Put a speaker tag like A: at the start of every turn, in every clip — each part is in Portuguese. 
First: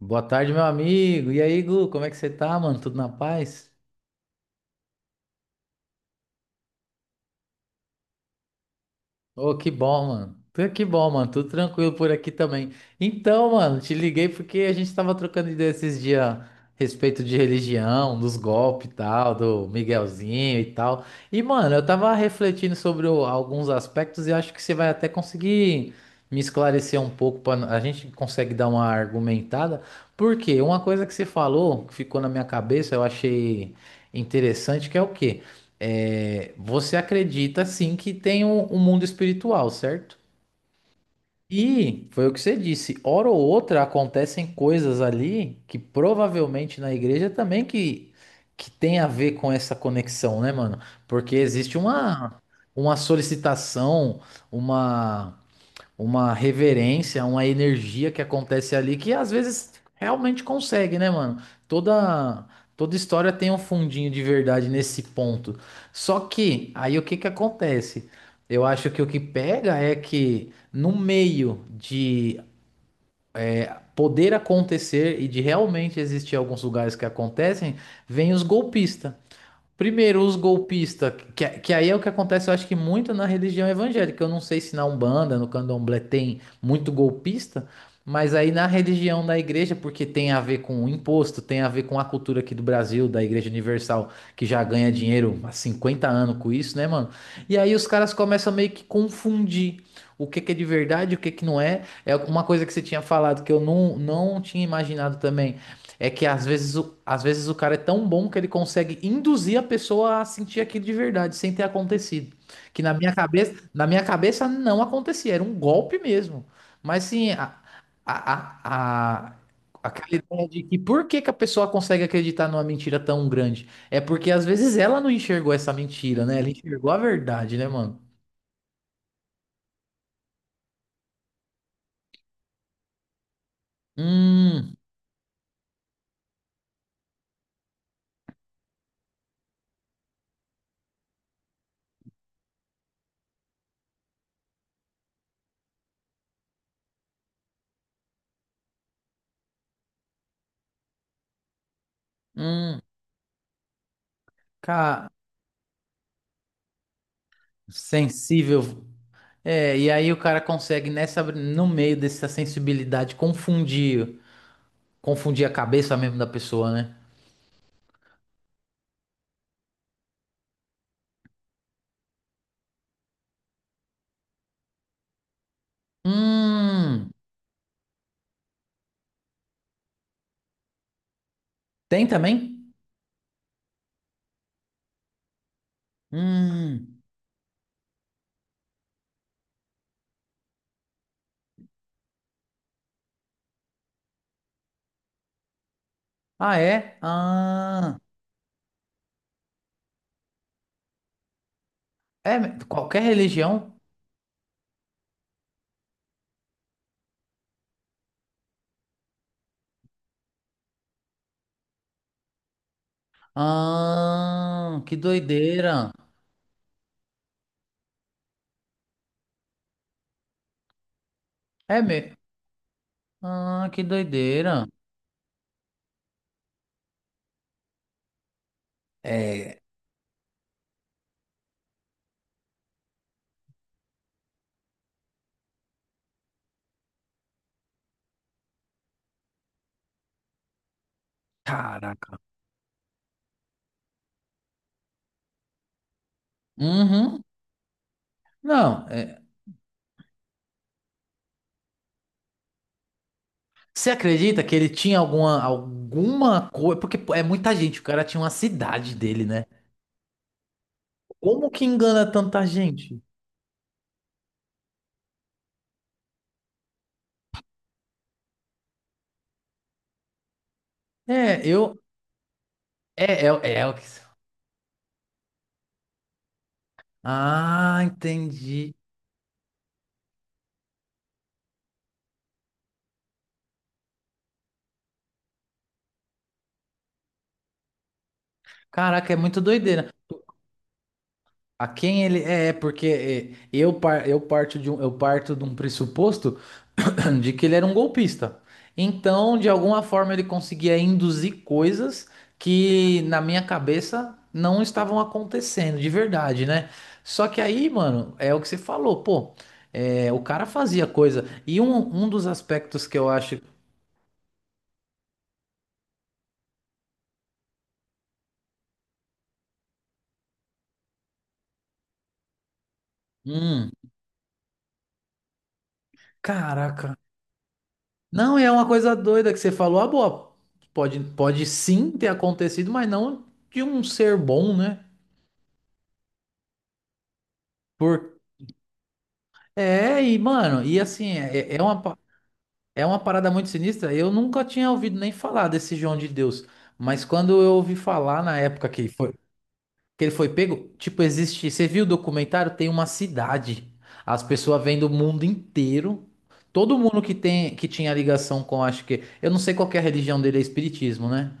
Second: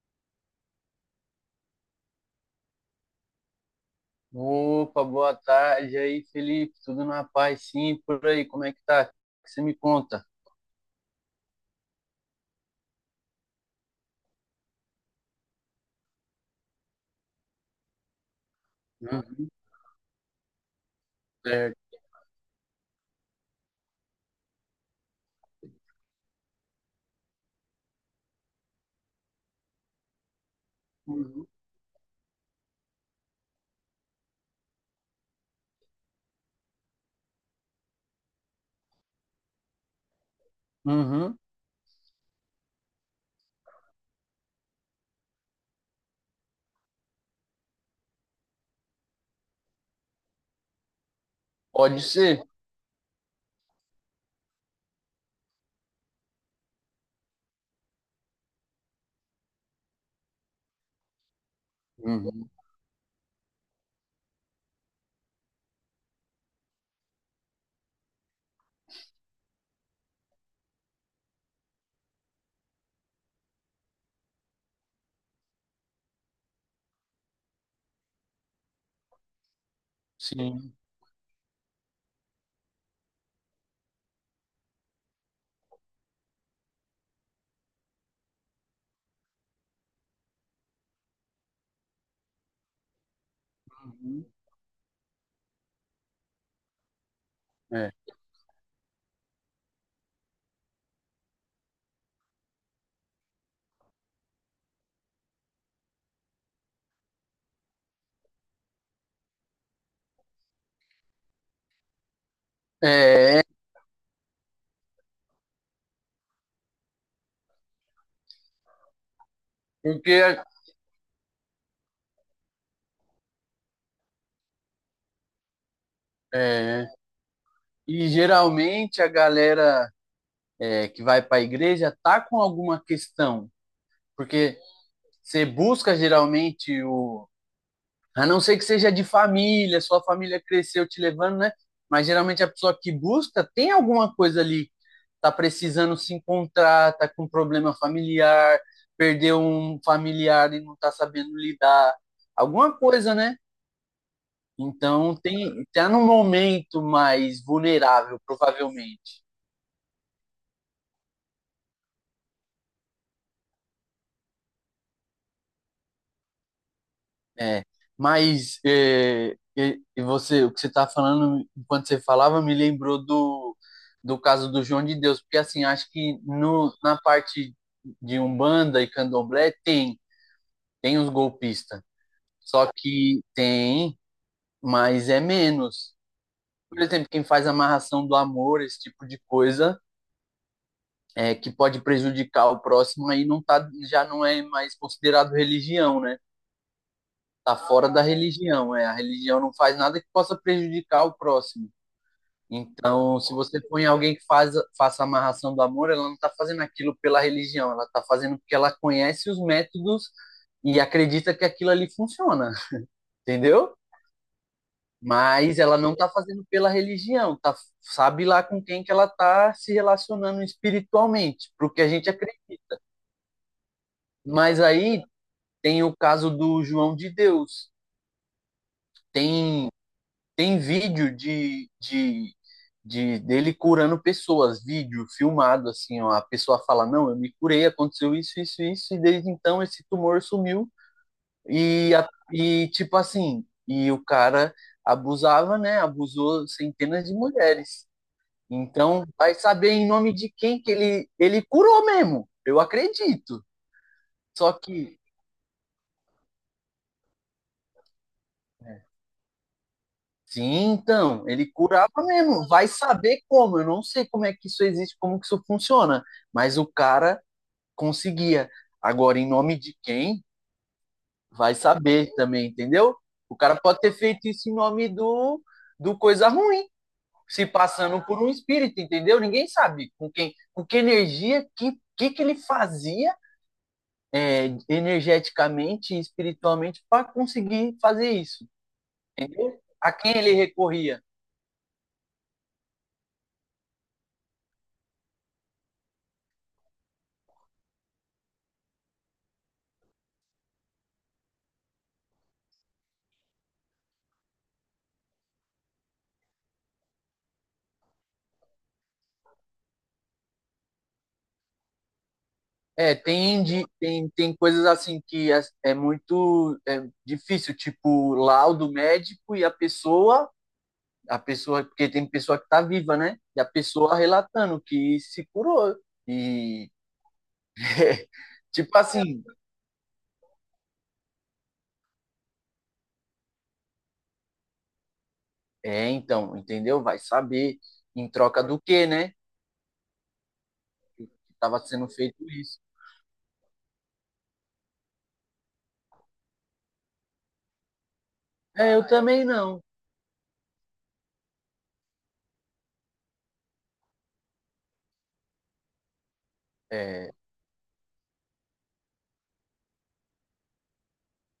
A: Boa tarde, meu amigo. E aí, Gu, como é que você tá, mano? Tudo na paz?
B: Opa, boa tarde aí, Felipe. Tudo na paz, sim, por aí. Como é que tá? O que
A: Ô,
B: você
A: que
B: me
A: bom,
B: conta?
A: mano. Que bom, mano. Tudo tranquilo por aqui também. Então, mano, te liguei porque a gente tava trocando ideia esses dias a respeito de religião, dos golpes e tal,
B: Uhum,
A: do Miguelzinho e tal. E, mano, eu
B: certo.
A: tava refletindo sobre alguns aspectos e acho que você vai até conseguir me esclarecer um pouco para a gente consegue dar uma argumentada. Porque uma coisa que você
B: Uhum.
A: falou, que ficou na minha cabeça, eu achei interessante, que é o quê? Você acredita sim que tem um mundo espiritual, certo?
B: Uhum.
A: E foi o que você disse, hora ou outra acontecem coisas ali que provavelmente na igreja também que tem a ver com essa conexão, né, mano? Porque existe
B: Pode ser.
A: uma solicitação, uma uma reverência, uma energia que acontece ali que às vezes realmente consegue, né, mano? Toda
B: Uhum.
A: Toda história tem um fundinho de verdade nesse ponto. Só que aí o que que acontece? Eu acho que o que pega é que no meio de poder acontecer e de realmente existir alguns lugares que acontecem, vem os golpistas. Primeiro, os
B: Sim.
A: golpistas, que aí é o que acontece, eu acho que muito na religião evangélica. Eu não sei se na Umbanda, no Candomblé tem muito golpista, mas aí na religião da igreja, porque tem a ver com o imposto, tem a ver com a cultura aqui do Brasil, da Igreja Universal,
B: Uhum.
A: que já ganha dinheiro há 50 anos com isso, né, mano? E aí os
B: É.
A: caras começam a meio que confundir o que que é de verdade, o que que não é. É uma coisa que você tinha falado que eu não, não tinha imaginado também. É que às vezes, às vezes o cara é tão bom que ele consegue induzir a pessoa a sentir aquilo de verdade, sem ter acontecido. Que
B: É,
A: na minha cabeça não acontecia, era um golpe mesmo. Mas sim, a, a, a- aquela
B: porque
A: ideia de que por que que a pessoa consegue acreditar numa mentira tão grande? É porque às vezes ela não enxergou essa mentira, né? Ela
B: é,
A: enxergou a verdade, né, mano?
B: e geralmente a galera que vai para a igreja tá com alguma questão, porque
A: Hum,
B: você busca geralmente o A não ser que seja de família, sua família cresceu te levando, né? Mas geralmente a pessoa que busca tem alguma coisa ali, tá precisando se encontrar, tá com problema familiar, perdeu um familiar e não tá sabendo lidar, alguma
A: hum,
B: coisa, né?
A: cara,
B: Então tem tá num momento mais vulnerável,
A: sensível.
B: provavelmente.
A: É, e aí o cara consegue nessa no meio dessa sensibilidade confundir, confundir a cabeça mesmo da pessoa, né?
B: É, e você, o que você está falando, enquanto você falava, me lembrou do caso do João de Deus, porque assim, acho que no, na
A: Hum,
B: parte de Umbanda e Candomblé tem os golpistas,
A: tem também?
B: só que tem, mas é menos. Por
A: Hum.
B: exemplo, quem faz amarração do amor, esse tipo de coisa, é, que pode prejudicar o próximo, aí não tá, já não é mais considerado religião, né?
A: Ah, é?
B: Tá fora
A: Ah,
B: da religião, é. A religião não faz nada que possa prejudicar o próximo.
A: é qualquer
B: Então, se você
A: religião?
B: põe alguém faça a amarração do amor, ela não está fazendo aquilo pela religião, ela está fazendo porque ela conhece os métodos e acredita que aquilo ali funciona, entendeu?
A: Ah, que
B: Mas ela
A: doideira.
B: não está fazendo pela religião, tá, sabe lá com quem que ela está se relacionando espiritualmente,
A: É
B: porque a gente
A: mesmo.
B: acredita.
A: Ah, que
B: Mas
A: doideira.
B: aí tem o caso do João de Deus,
A: É,
B: tem. Tem vídeo de dele curando pessoas, vídeo filmado, assim, ó, a pessoa fala, não, eu me curei, aconteceu isso, isso, isso, e desde então esse tumor sumiu. E, a-
A: caraca.
B: e tipo assim, e o cara abusava, né? Abusou centenas de
A: Uhum.
B: mulheres.
A: Não,
B: Então,
A: é,
B: vai saber em nome de quem que ele curou mesmo. Eu acredito.
A: você acredita
B: Só
A: que ele
B: que
A: tinha alguma coisa, porque pô, é muita gente, o cara tinha uma
B: né,
A: cidade dele, né?
B: sim, então, ele
A: Como que
B: curava
A: engana tanta
B: mesmo. Vai
A: gente?
B: saber como. Eu não sei como é que isso existe, como que isso funciona. Mas o cara conseguia. Agora, em nome de quem?
A: É,
B: Vai
A: eu.
B: saber também, entendeu?
A: É,
B: O
A: é,
B: cara
A: é o
B: pode
A: que.
B: ter feito isso em nome do coisa ruim, se
A: Ah,
B: passando por um
A: entendi.
B: espírito, entendeu? Ninguém sabe com quem, com que energia, que que ele fazia energeticamente e espiritualmente para conseguir fazer isso.
A: Caraca, é muito doideira.
B: A quem ele recorria?
A: A quem ele. É, é porque é, eu parto eu parto de um pressuposto de que ele era um golpista. Então, de alguma forma, ele conseguia induzir coisas que, na minha cabeça, não estavam acontecendo, de verdade, né? Só que aí, mano, é o que você falou, pô. É, o cara fazia coisa. E um dos aspectos que eu acho.
B: Tem coisas assim que é muito é difícil, tipo laudo médico e a pessoa, porque tem pessoa que tá viva, né? E a
A: Hum,
B: pessoa relatando que se curou. E
A: caraca. Não, e é uma
B: tipo
A: coisa
B: assim,
A: doida que você falou. Ah, boa. Pode sim ter acontecido, mas não de um ser bom, né?
B: é, então, entendeu? Vai saber em
A: Por...
B: troca do quê, né? Que
A: É, e, mano, e assim,
B: tava
A: é
B: sendo feito isso.
A: é uma parada muito sinistra. Eu nunca tinha ouvido nem falar desse João de Deus. Mas quando eu ouvi falar na época
B: É, eu
A: que foi.
B: também não.
A: Que ele foi pego? Tipo, existe. Você viu o documentário? Tem uma cidade. As pessoas vêm do mundo inteiro. Todo mundo
B: É,
A: que tem, que tinha ligação com, acho que. Eu não sei qual que é a religião dele, é espiritismo, né?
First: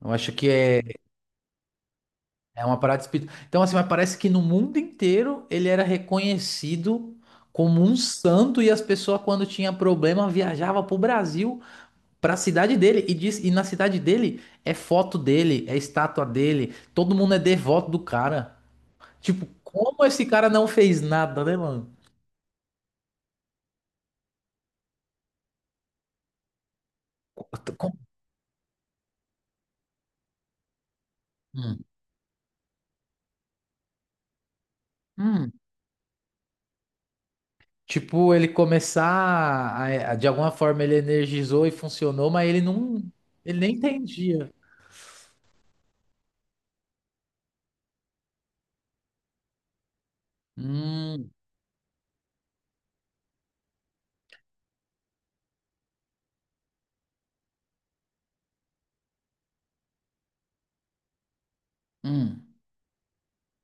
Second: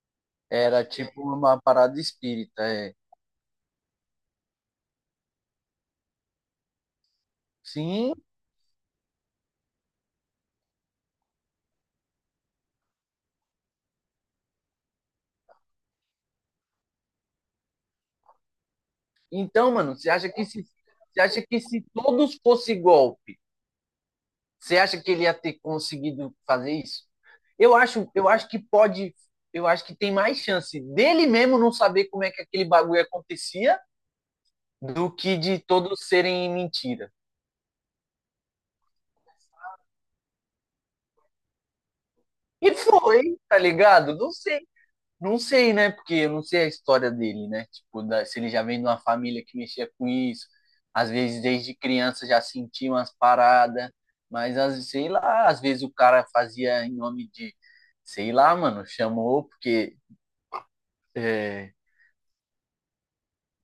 A: Eu acho que é,
B: era tipo uma parada espírita,
A: é uma
B: é.
A: parada espírita. Então, assim, mas parece que no mundo inteiro ele era reconhecido como um
B: Sim.
A: santo e as pessoas, quando tinha problema, viajavam pro Brasil, pra cidade dele. E, diz, e na cidade dele é foto dele, é estátua dele. Todo mundo é devoto do cara. Tipo,
B: Então, mano,
A: como esse cara não fez
B: você acha
A: nada, né,
B: que se
A: mano?
B: todos fosse golpe. Você acha que ele ia ter conseguido fazer isso?
A: Como-
B: Eu acho que pode, eu acho que tem mais chance dele mesmo não
A: Hum.
B: saber como é que aquele bagulho acontecia do que
A: Hum.
B: de todos serem mentira.
A: Tipo, ele começar de alguma forma ele energizou e funcionou, mas ele
B: E
A: não,
B: foi,
A: ele
B: tá
A: nem
B: ligado? Não
A: entendia.
B: sei. Não sei, né? Porque eu não sei a história dele, né? Tipo, da- se ele já vem de uma família que mexia com isso. Às
A: Hum,
B: vezes, desde criança, já sentia umas paradas. Mas, às- sei lá, às vezes o cara fazia em nome de... Sei lá, mano, chamou porque... é,
A: hum.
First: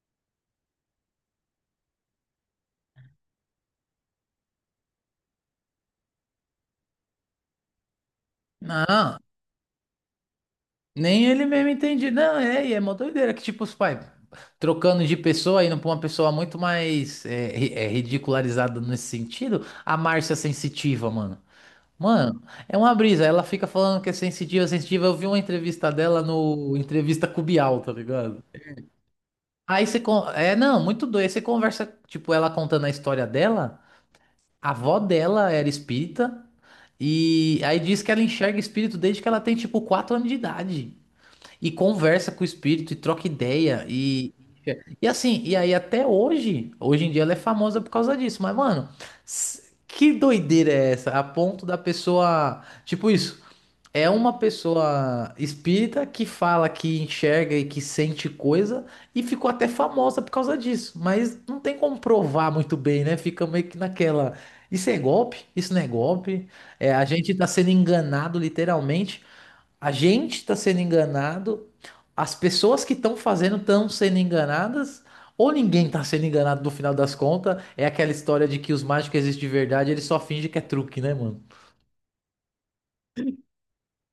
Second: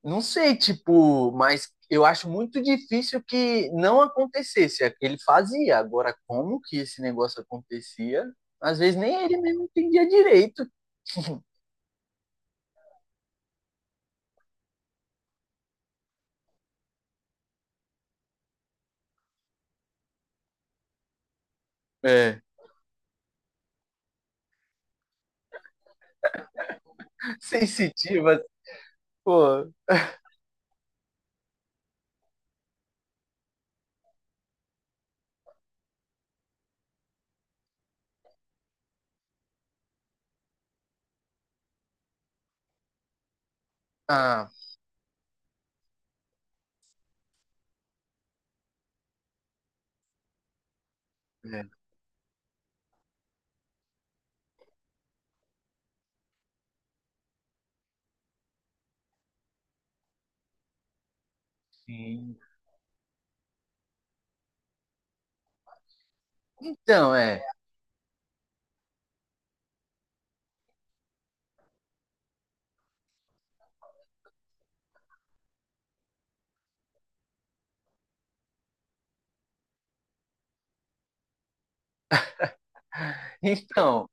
B: não sei, tipo, mas eu acho muito difícil que não acontecesse. Ele fazia. Agora, como que esse negócio acontecia? Às vezes nem
A: Não,
B: ele mesmo entendia direito.
A: nem ele mesmo entendia. Não, é, e é uma doideira que tipo os pais trocando de pessoa, indo pra uma pessoa muito mais ridicularizada nesse sentido, a Márcia é sensitiva, mano.
B: É.
A: Mano, é uma brisa. Ela fica falando que é sensitiva, sensitiva. Eu vi uma entrevista dela no Entrevista com o Bial, tá
B: Sensitiva,
A: ligado?
B: assim, pô.
A: É, não, muito doido. Aí você conversa, tipo, ela contando a história dela. A avó dela era espírita. E aí diz que ela enxerga espírito desde que ela tem, tipo, 4 anos de idade. E conversa com o espírito e troca ideia.
B: Ah,
A: E assim, e aí até hoje, hoje em dia ela é famosa por causa disso. Mas, mano, que doideira é essa? A ponto
B: é.
A: da pessoa. Tipo isso. É uma pessoa espírita que fala que enxerga e que sente coisa e ficou até famosa por causa disso, mas não tem como
B: Sim.
A: provar muito bem, né? Fica meio que naquela. Isso é golpe? Isso não é golpe? É, a
B: Então,
A: gente
B: é.
A: tá sendo enganado, literalmente. A gente tá sendo enganado, as pessoas que estão fazendo estão sendo enganadas, ou ninguém tá sendo enganado no final das contas. É aquela história de que os mágicos existem de verdade, eles só fingem que é truque, né, mano?
B: Então,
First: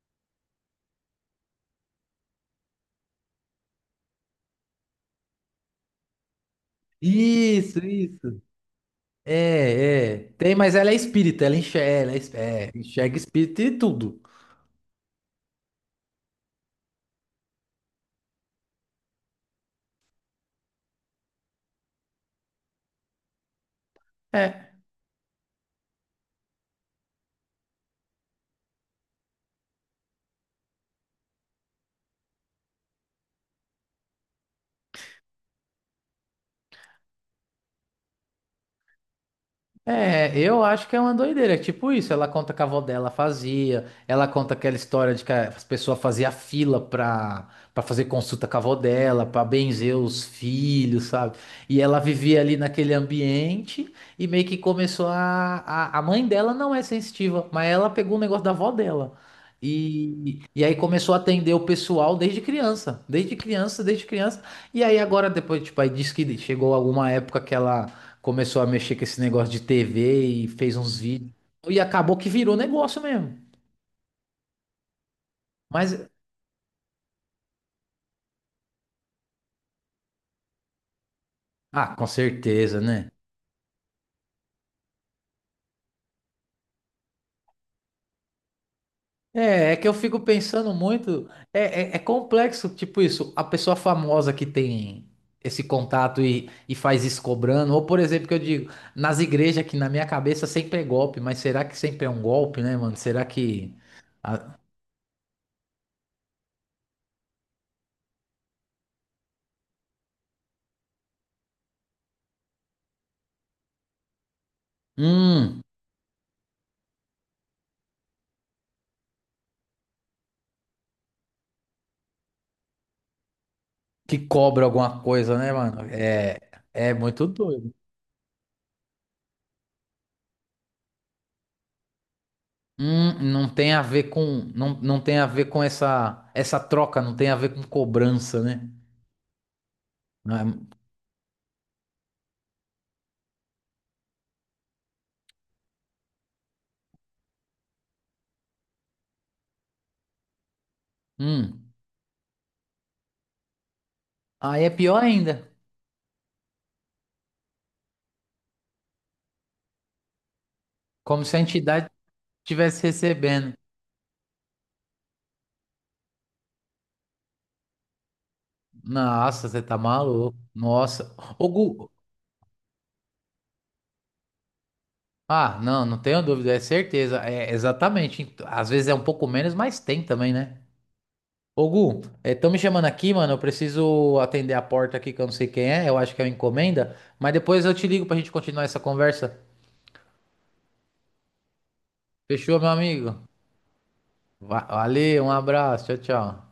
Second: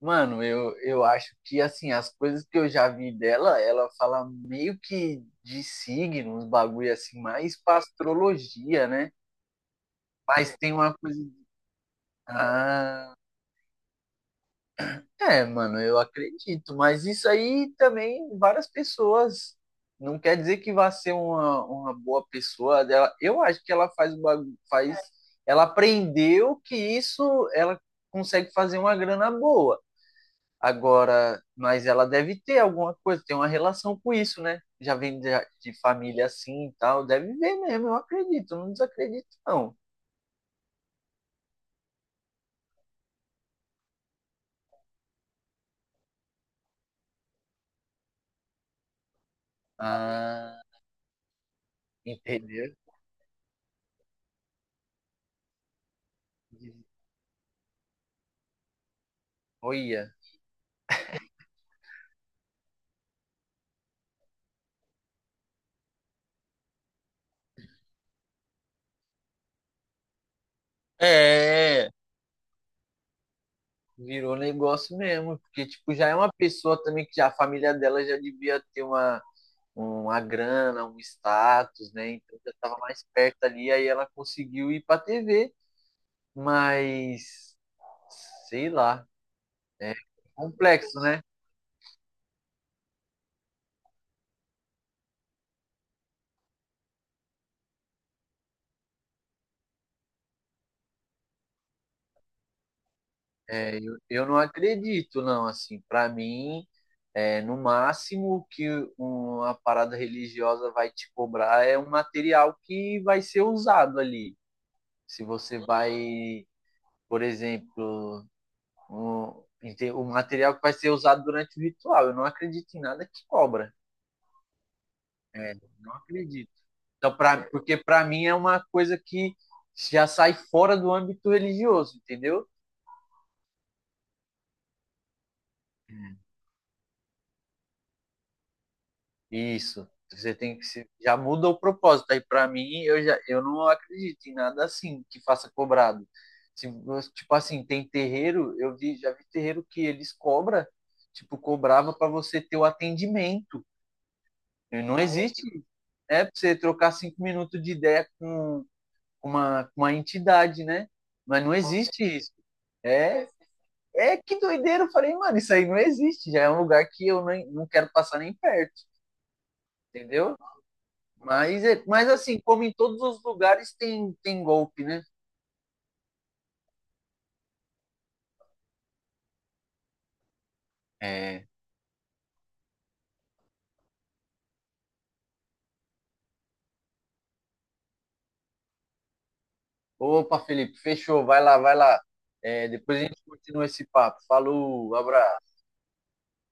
B: mano, eu acho que, assim, as coisas que eu já vi dela, ela fala meio que de signos, bagulho assim, mais
A: Isso,
B: pra
A: isso.
B: astrologia, né?
A: É, é. Tem,
B: Mas tem
A: mas ela é
B: uma coisa.
A: espírita, ela enxerga, ela
B: Ah.
A: enxerga espírito e tudo.
B: É, mano, eu acredito, mas isso aí também várias pessoas. Não quer dizer que vá ser uma boa pessoa dela. Eu acho que ela faz o bagu-
A: É.
B: faz, ela aprendeu que isso ela consegue fazer uma grana boa. Agora, mas ela deve ter alguma coisa, tem uma relação com isso, né? Já vem de família assim e tal, deve ver mesmo, eu acredito, não desacredito não.
A: É, eu acho que é uma doideira. É tipo isso, ela conta que a avó dela fazia, ela conta aquela história de que as pessoas faziam fila pra fazer consulta com a avó dela, pra benzer os
B: Ah,
A: filhos, sabe? E ela vivia ali
B: entendeu?
A: naquele ambiente e meio que começou a... A mãe dela não é sensitiva, mas ela pegou o negócio da avó dela.
B: Olha.
A: E aí começou a atender o pessoal desde criança, desde criança, desde criança. E aí agora depois, tipo, aí diz que chegou alguma época que ela começou a mexer com esse negócio de TV e fez uns vídeos. E
B: É.
A: acabou que virou negócio mesmo.
B: Virou negócio mesmo, porque
A: Mas,
B: tipo, já é uma pessoa também que já, a família dela já devia ter uma grana, um status,
A: ah, com
B: né? Então já estava
A: certeza,
B: mais
A: né?
B: perto ali, aí ela conseguiu ir para TV, mas sei lá,
A: É, é que eu
B: é
A: fico pensando
B: complexo, né?
A: muito. É complexo, tipo isso. A pessoa famosa que tem esse contato e faz isso cobrando. Ou, por exemplo, que eu digo, nas igrejas que na minha cabeça sempre é golpe, mas será que sempre é um golpe, né, mano? Será que.
B: Eu não
A: A-
B: acredito, não, assim, para mim, é, no máximo que uma parada religiosa vai te cobrar é um material que vai ser usado ali. Se você
A: Hum,
B: vai, por exemplo, o, o material que vai ser usado durante o ritual. Eu não acredito em nada que cobra.
A: que cobra alguma coisa, né,
B: É,
A: mano?
B: não
A: É,
B: acredito.
A: é
B: Então,
A: muito
B: pra,
A: doido.
B: porque para mim é uma coisa que já sai fora do âmbito religioso, entendeu?
A: Não tem a ver com, não, não tem a ver com
B: Hum.
A: essa troca, não tem a ver com cobrança, né?
B: Isso. Você
A: Não é-
B: tem que se, já muda o propósito. Aí para mim eu não acredito em nada assim que faça cobrado. Se, tipo assim, tem terreiro, já vi terreiro que eles cobram tipo
A: Hum.
B: cobrava para você ter o atendimento.
A: Aí é
B: Não
A: pior ainda,
B: existe né? Para você trocar cinco minutos de ideia com com uma entidade, né?
A: como se a
B: Mas não
A: entidade
B: existe isso.
A: estivesse
B: É,
A: recebendo.
B: é que doideira. Eu falei, mano, isso aí não existe. Já é um lugar que eu nem, não quero passar nem perto,
A: Nossa, você tá
B: entendeu?
A: maluco. Nossa. O
B: Mas, é,
A: Gu...
B: mas assim, como em todos os lugares tem, tem golpe, né?
A: Ah, não, não tenho dúvida, é certeza. É exatamente. Às vezes é um pouco menos, mas tem também, né?
B: É.
A: Ô Gu, estão me chamando aqui, mano. Eu preciso atender a porta aqui que eu não sei quem é. Eu acho que é uma encomenda. Mas depois eu te ligo pra gente continuar essa conversa.
B: Opa, Felipe, fechou. Vai lá, vai lá.
A: Fechou, meu
B: É, depois a
A: amigo?
B: gente continua esse papo. Falou,
A: Valeu, um
B: abraço.
A: abraço, tchau, tchau.